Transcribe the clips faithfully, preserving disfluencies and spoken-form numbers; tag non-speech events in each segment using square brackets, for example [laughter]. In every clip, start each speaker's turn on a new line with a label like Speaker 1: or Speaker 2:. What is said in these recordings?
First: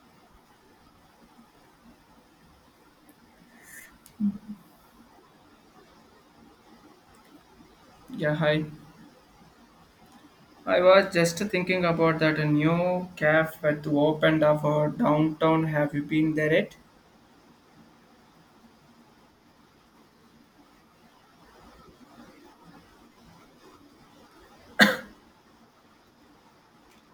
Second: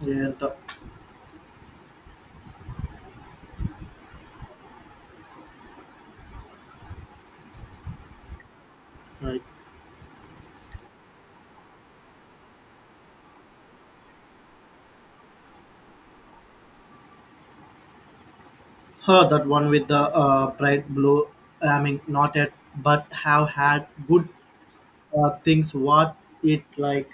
Speaker 1: Yeah, the,
Speaker 2: Yeah, hi.
Speaker 1: I
Speaker 2: I was just thinking about that new cafe that opened up our downtown. Have you been there yet?
Speaker 1: heard that one with the uh, bright blue. I mean, not yet, but have had good uh, things. What it like?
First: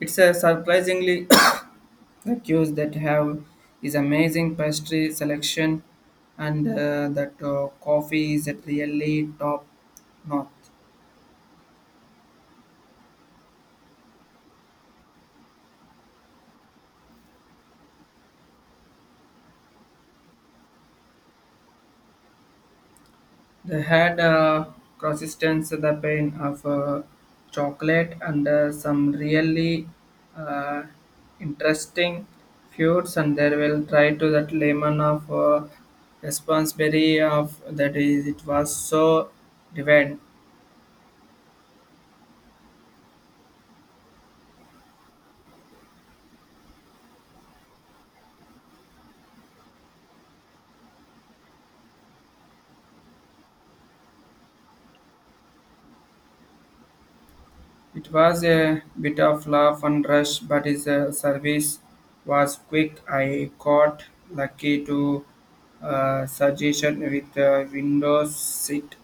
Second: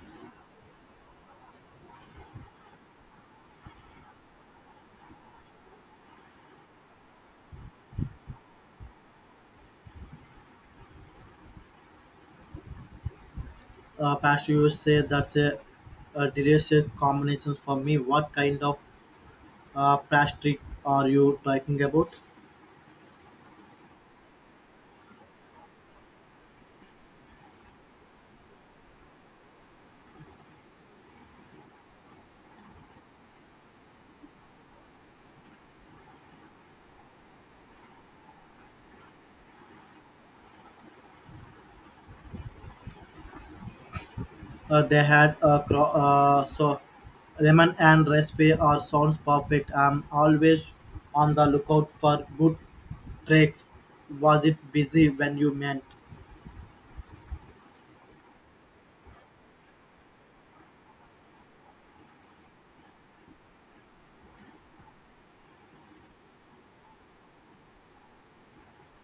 Speaker 2: It's a surprisingly [coughs] the queues that have is amazing pastry selection, and uh, that uh, coffee is at really top notch.
Speaker 1: Uh, past you say that's a, a delicious combination for me. What kind of uh, pastry are you talking about?
Speaker 2: They had uh, consistence the pain of uh, chocolate and uh, some really uh, interesting foods and they will try to that lemon of uh, responsibility of that is it was so divine.
Speaker 1: Uh, they had a cro- uh, so lemon and recipe are sounds perfect. I'm always on the lookout for good tricks. Was it busy when you met?
Speaker 2: It was a bit of laugh and rush but his uh, service was quick. I got lucky to uh, suggestion with uh, Windows seat.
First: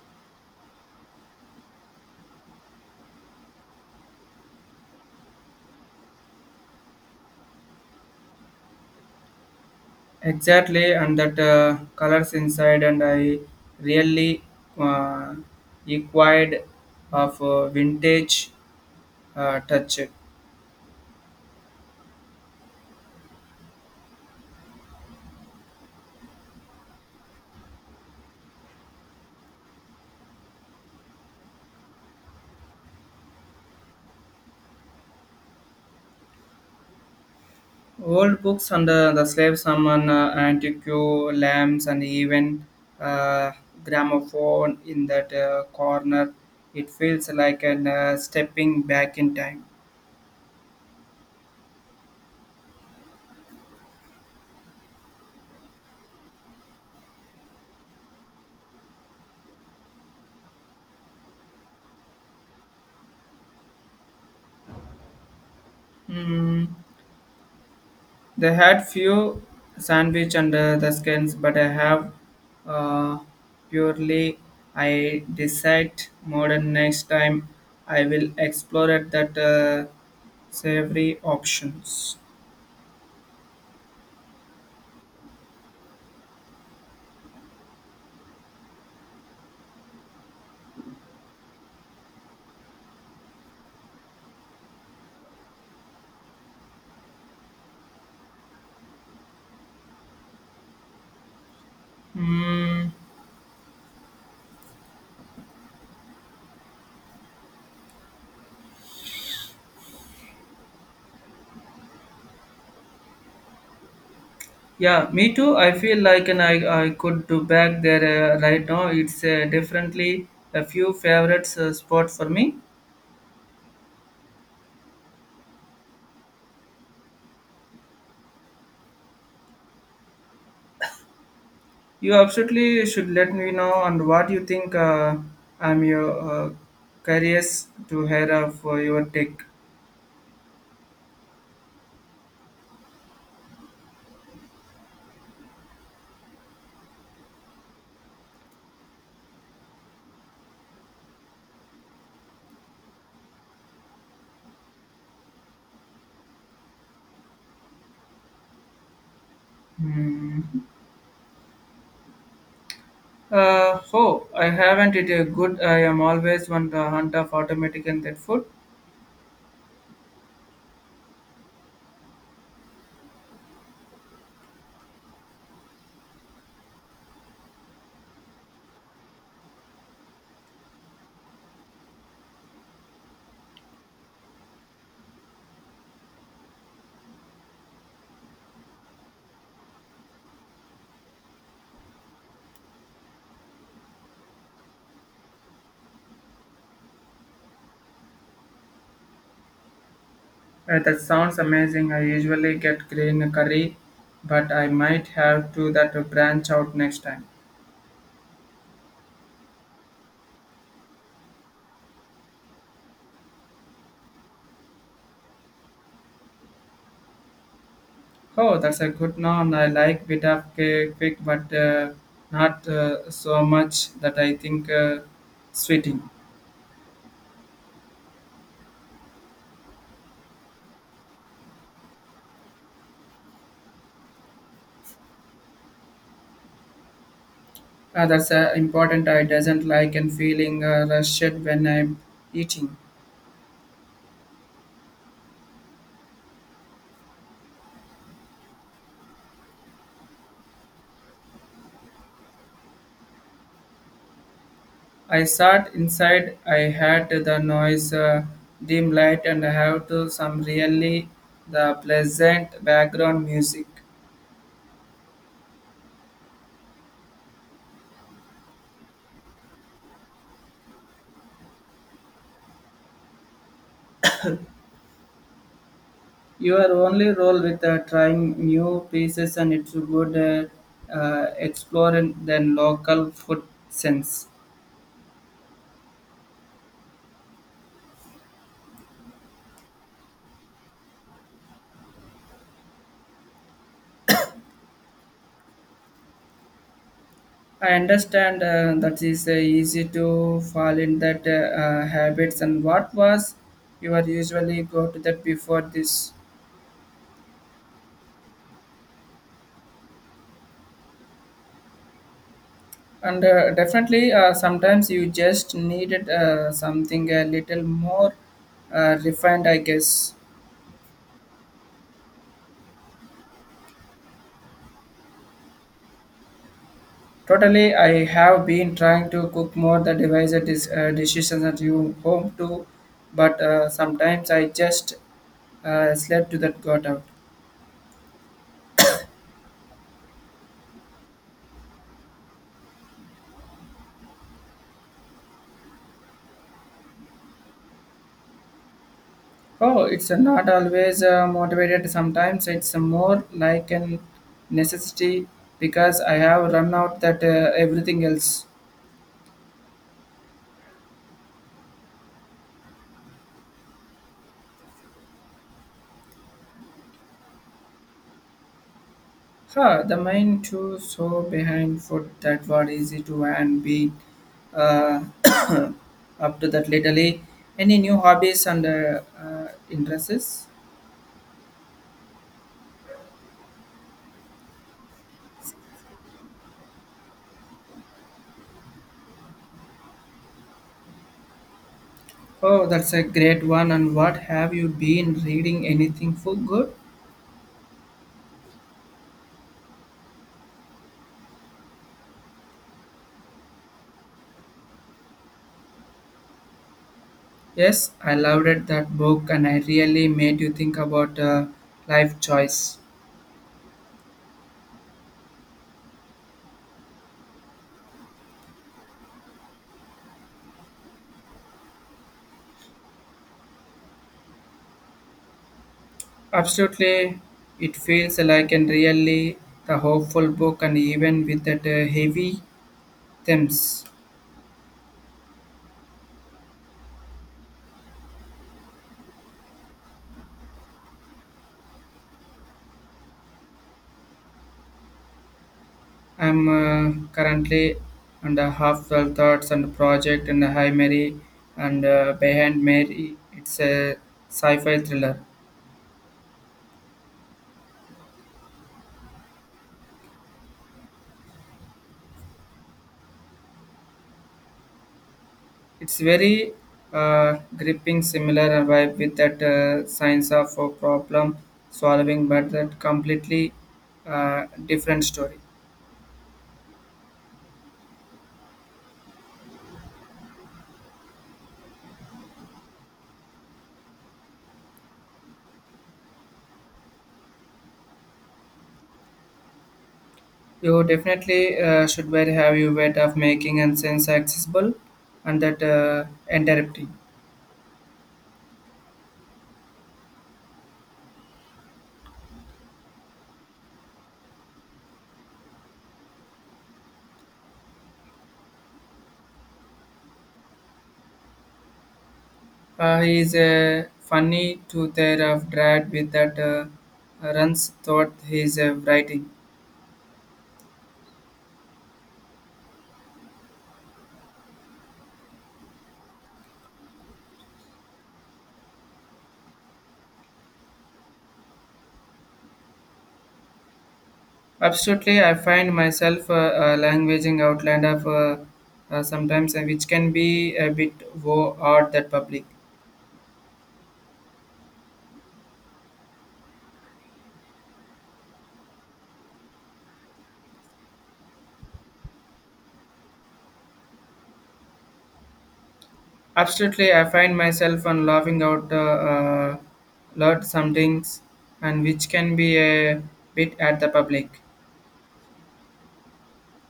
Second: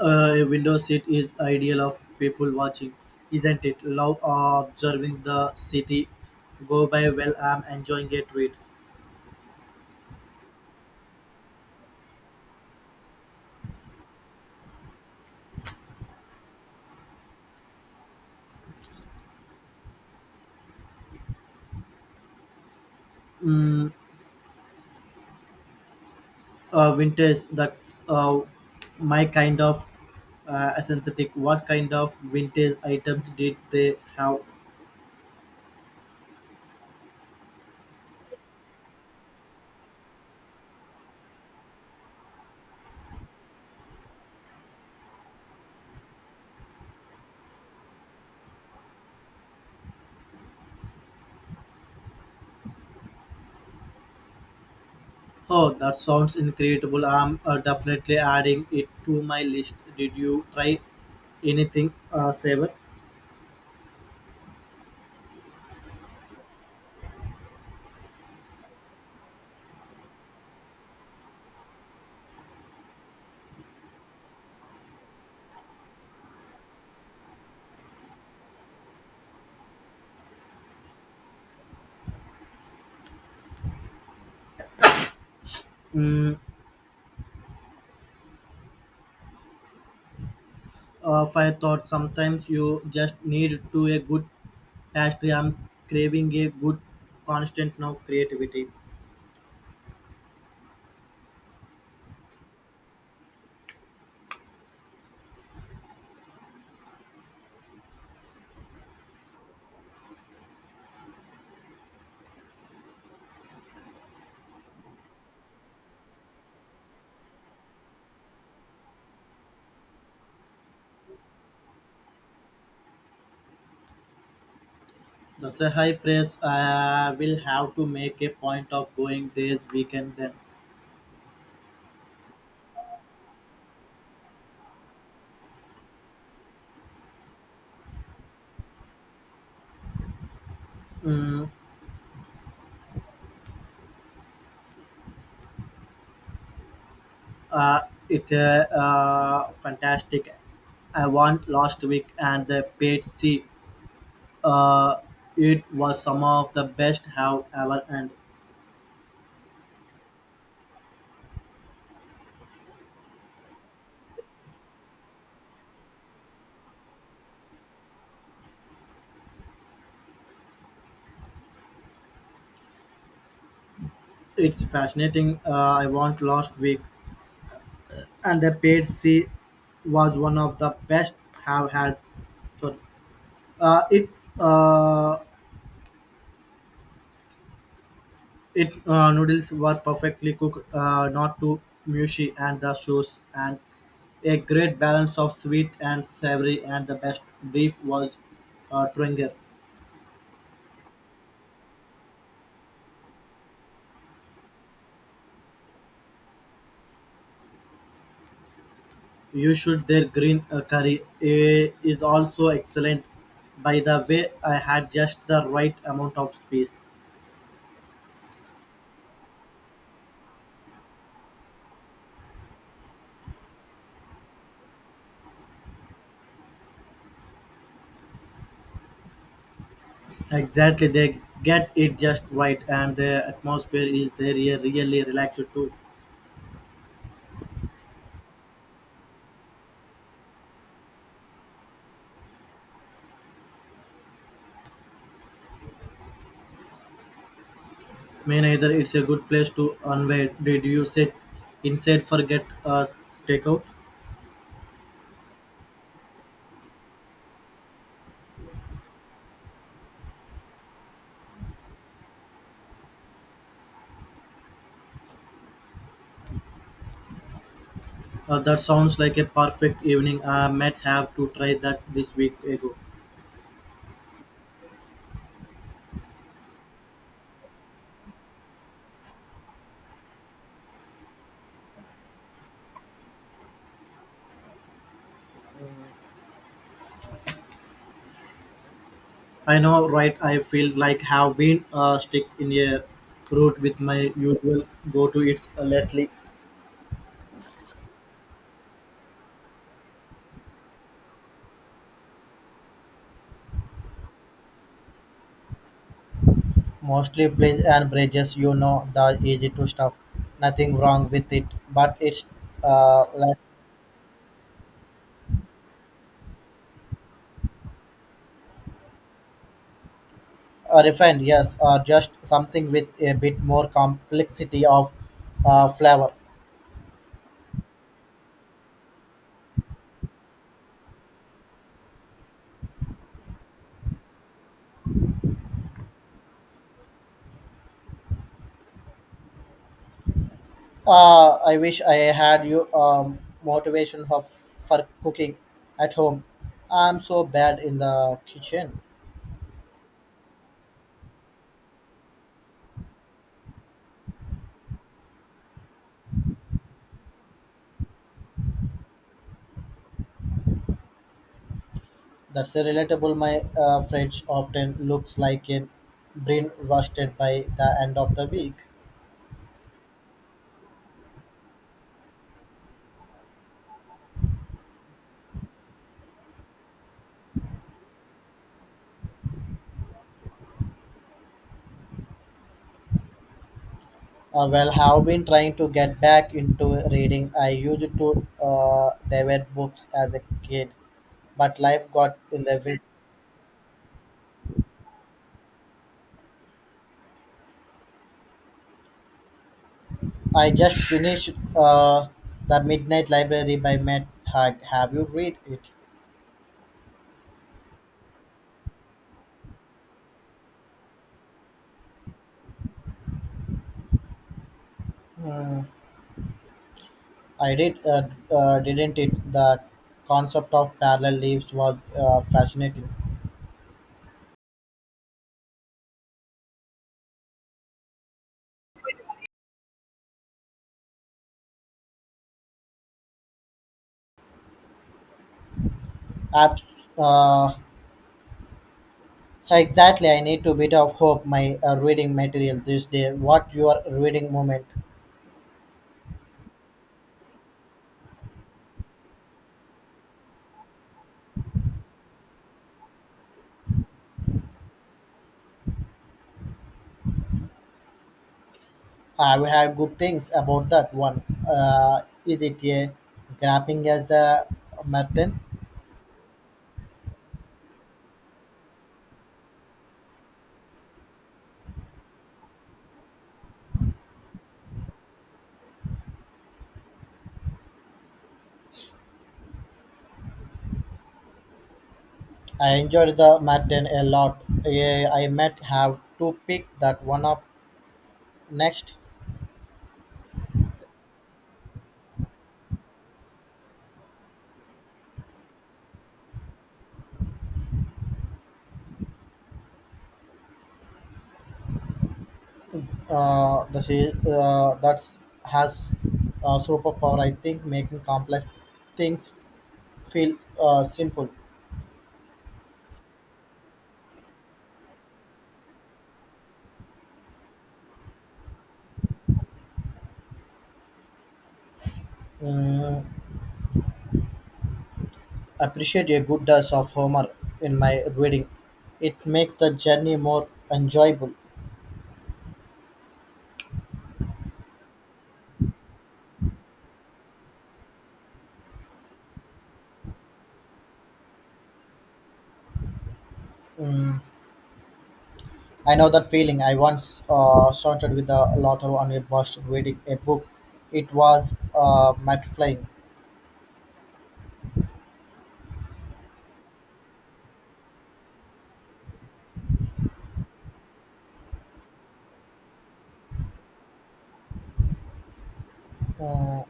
Speaker 1: Uh, a window seat is ideal of people watching, isn't it? Love uh, observing the city go by while I'm enjoying it with
Speaker 2: Exactly, and that uh, colors inside, and I really uh, acquired of uh, vintage uh, touch.
Speaker 1: mm, uh, vintage. That's uh, my kind of uh, aesthetic. What kind of vintage items did they have?
Speaker 2: Old books and uh, the slave summon, uh, antique lamps, and even uh, gramophone in that uh, corner. It feels like an uh, stepping back in time.
Speaker 1: Oh, that sounds incredible. I'm uh, definitely adding it to my list. Did you try anything, uh, Saber?
Speaker 2: Hmm. They had few sandwich under the skins, but I have uh, purely I decide modern next time I will explore it that uh, savory options.
Speaker 1: Mm, Of I thought sometimes you just need to a good pastry. I'm craving a good constant now creativity.
Speaker 2: Hmm. yeah, me too. I feel like and I, I could do back there uh, right now. It's uh, definitely a few favorites uh, spot for me.
Speaker 1: That's a high praise. I will have to make a point of going this weekend then.
Speaker 2: You absolutely should let me know and what you think. Uh, I'm your uh, curious to hear of uh, your take.
Speaker 1: Mm, uh, it's a uh, fantastic. I won last week and the paid C. Uh, it was some of the best have ever and
Speaker 2: Hmm. Uh, oh, I haven't it a good. I am always on the hunt of automatic and that food.
Speaker 1: it's fascinating. Uh, I want last week and the paid sea was one of the best have had. So uh, it uh, it uh, noodles were perfectly cooked, uh, not too mushy, and the sauce and a great balance of sweet and savory, and the best beef was uh, Twinger.
Speaker 2: Uh, that sounds amazing. I usually get green curry, but I might have to that to branch out next time.
Speaker 1: You should their green uh, curry, eh, is also excellent. By the way, I had just the right amount of space.
Speaker 2: Oh, that's a good one. I like bit of cake, quick, but uh, not uh, so much that I think uh, sweeting.
Speaker 1: Exactly, they get it just right, and the atmosphere is there here really relaxed too.
Speaker 2: Uh, that's uh, important. I doesn't like and feeling uh, rushed when I'm eating.
Speaker 1: May either it's a good place to unwind. Did you sit inside for get uh, takeout?
Speaker 2: I sat inside. I had the noise, uh, dim light, and I have to some really the pleasant background music.
Speaker 1: Uh, that sounds like a perfect evening. I might have to try that this week ago.
Speaker 2: Your only role with uh, trying new pieces and it's a good uh, uh, exploring than local food sense.
Speaker 1: I know, right? I feel like have been uh, stick in a route with my usual go to it's lately.
Speaker 2: I understand uh, that is uh, easy to fall in that uh, uh, habits. And what was you are usually go to that before this?
Speaker 1: Mostly plays and bridges, you know, the easy to stuff. Nothing wrong with it, but it's uh,
Speaker 2: And
Speaker 1: like
Speaker 2: uh, definitely, uh, sometimes you just needed uh, something a little more uh, refined, I guess.
Speaker 1: Uh, refined, yes, or just something with a bit more complexity of uh, flavor.
Speaker 2: Totally, I have been trying to cook more the device that is uh, decisions at you home too, but uh, sometimes I just uh, slept to that got out.
Speaker 1: Uh, I wish I had you um, motivation of, for cooking at home. I'm so bad in the kitchen.
Speaker 2: Oh, it's not always uh, motivated. Sometimes it's more like a necessity because I have run out that uh, everything else.
Speaker 1: That's a relatable. My uh, fridge often looks like a brain roasted by the end of the week.
Speaker 2: Huh, the mind too so behind for that what easy to and be uh, [coughs] up to that lately. Any new hobbies and uh, uh, interests?
Speaker 1: Uh, well, have been trying to get back into reading. I used to uh, devour books as a kid, but life got in the
Speaker 2: Oh,
Speaker 1: way.
Speaker 2: that's a great one. And what have you been reading? Anything for good?
Speaker 1: I just finished uh, The Midnight Library by Matt Haig. Have you read it?
Speaker 2: Yes, I loved it, that book and I really made you think about uh, life choice.
Speaker 1: I did, uh, uh, didn't it? The concept of parallel lives was uh, fascinating.
Speaker 2: Absolutely, it feels like and really the hopeful book and even with that uh, heavy themes.
Speaker 1: Abs- uh, exactly, I need a bit of hope my uh, reading material this day. What your reading moment?
Speaker 2: I'm uh, currently under half the thoughts and project and High Mary and uh, Behind Mary. It's a sci-fi thriller.
Speaker 1: Have you had good things about that one? Uh, is it a grappling as the Martin?
Speaker 2: It's very uh, gripping, similar vibe with that uh, science of uh, problem solving, but that completely uh, different story.
Speaker 1: I enjoyed the Martin a lot. Eh, I might have to pick that one up next.
Speaker 2: You definitely uh, should very have your way of making and sense accessible and that uh, interrupting.
Speaker 1: Uh, the se- uh, that's has uh, superpower, I think, making complex things feel uh, simple.
Speaker 2: Uh, he is a funny to their of dread with that uh, runs thought he is uh, writing.
Speaker 1: mm, Appreciate a good dose of humor in my reading. It makes the journey more enjoyable.
Speaker 2: Absolutely, I find myself uh, uh, languaging outland of uh, uh, sometimes, uh, which can be a bit wo- odd that public.
Speaker 1: mm, I know that feeling. I once uh, started with a lot of on a bus reading a book. It was uh, mind flying.
Speaker 2: Absolutely, I find myself on laughing out uh, uh, lot some things, and which can be a bit at the public.
Speaker 1: Mm,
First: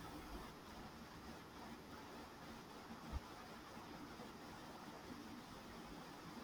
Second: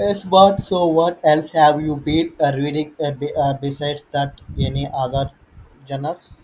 Speaker 1: Yes, but so what else have you been uh, reading uh, be, uh, besides that? Any other genres?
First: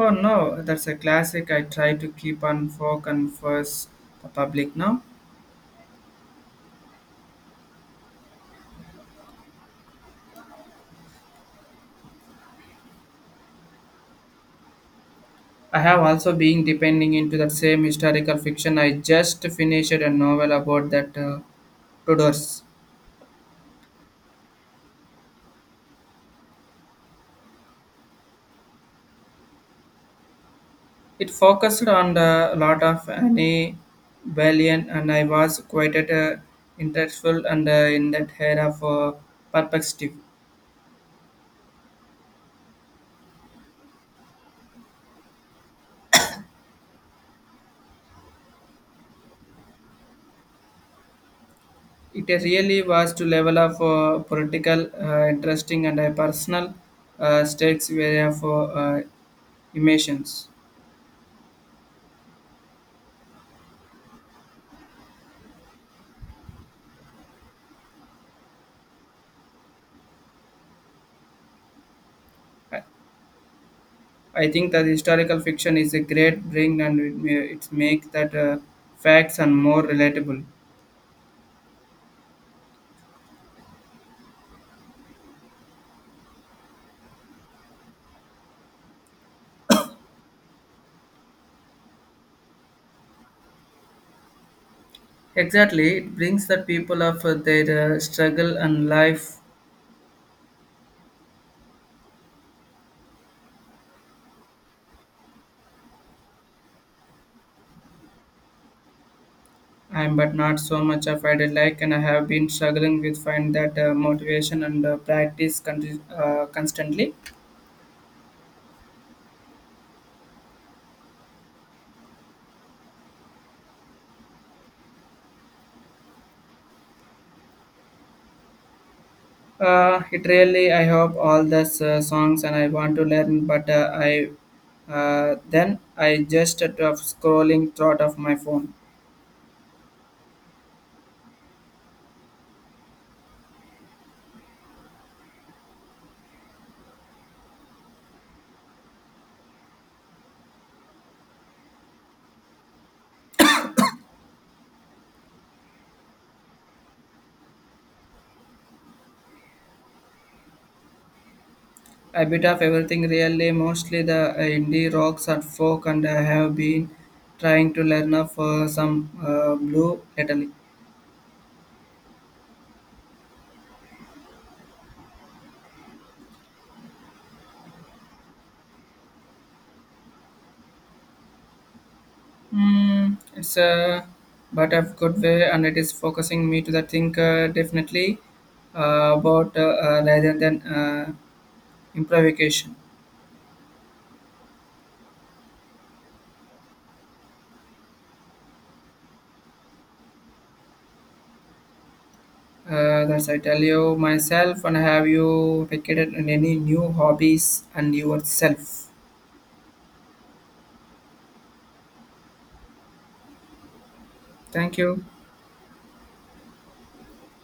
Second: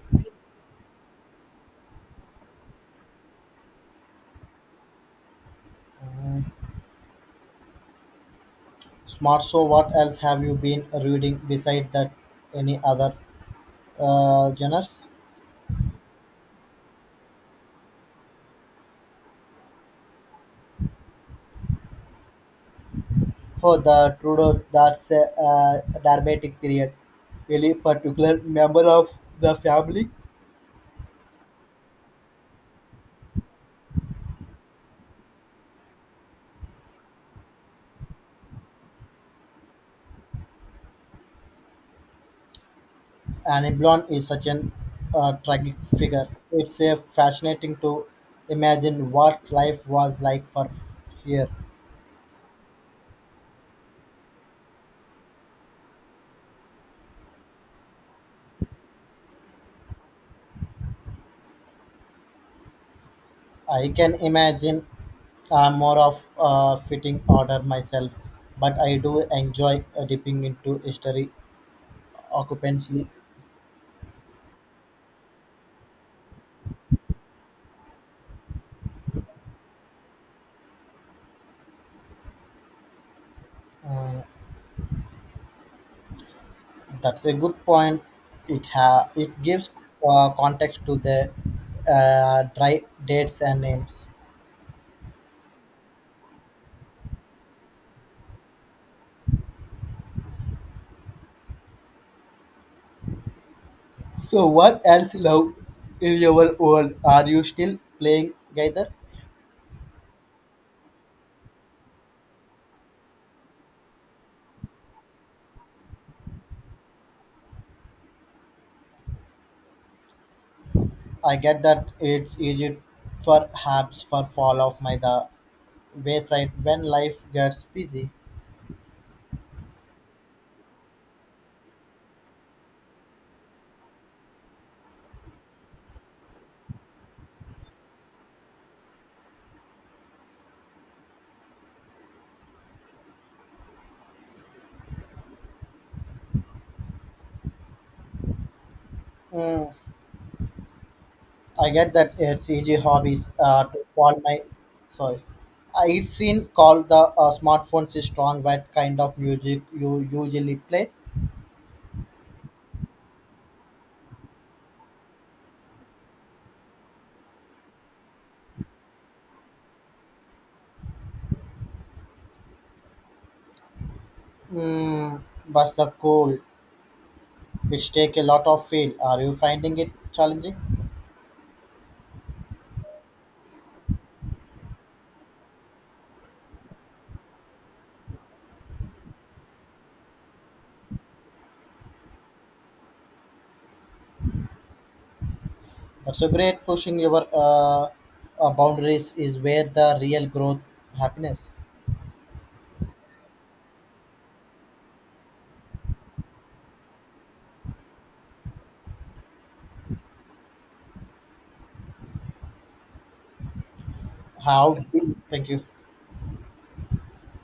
Speaker 2: Oh no, that's a classic. I try to keep on folk and first the public now.
Speaker 1: Mm, Smart. So what else have you been reading besides that? Any other uh, genres?
Speaker 2: I have also been depending into the same historical fiction. I just finished a novel about that uh, Tudors.
Speaker 1: Oh, the Trudeau. That's a uh, dramatic period. Really particular member of the family.
Speaker 2: It focused on a lot of Annie Bellion, and I was quite at, uh, interested and uh, in that era of uh, perspective.
Speaker 1: Annie Blonde is such an uh, tragic figure. It's a fascinating to imagine what life was like for here.
Speaker 2: It really was to level of uh, political, uh, interesting, and uh, personal uh, stakes were of uh, uh, emotions.
Speaker 1: I can imagine. I'm more of a fitting order myself, but I do enjoy uh, dipping into history occupancy.
Speaker 2: I think that historical fiction is a great bring and it, ma- it makes that uh, facts and more relatable.
Speaker 1: Uh, that's a good point. It ha- it gives uh, context to the uh, dry dates and names.
Speaker 2: Exactly, it brings the people of uh, their uh, struggle and life.
Speaker 1: So what else love in your world? Are you still playing Gaither?
Speaker 2: I'm but not so much of I did like and I have been struggling with find that uh, motivation and uh, practice con- uh, constantly.
Speaker 1: I get that it's easy perhaps for fall of my the wayside when life gets busy.
Speaker 2: Uh, it really I hope all the uh, songs and I want to learn but uh, I uh, then I just uh, of scrolling throughout of my phone.
Speaker 1: Mm, I get that it's easy hobbies uh, to call my sorry. Uh, it seen been called the uh, smartphones is strong. What kind of music you usually play?
Speaker 2: A bit of everything really mostly the uh, indie rocks and folk and I have been trying to learn of uh, some uh, blue lately.
Speaker 1: Mm, but the cool, which take a lot of feel. Are you finding it challenging?
Speaker 2: Mm, it's a but a good way, and it is focusing me to the think uh, definitely uh, about uh, uh, rather than uh, improvisation.
Speaker 1: That's a great pushing your uh, uh, boundaries is where the real growth happiness.
Speaker 2: Uh, that's I tell you myself, and have you picked in any new hobbies and yourself? Thank
Speaker 1: How?
Speaker 2: you.
Speaker 1: Thank you.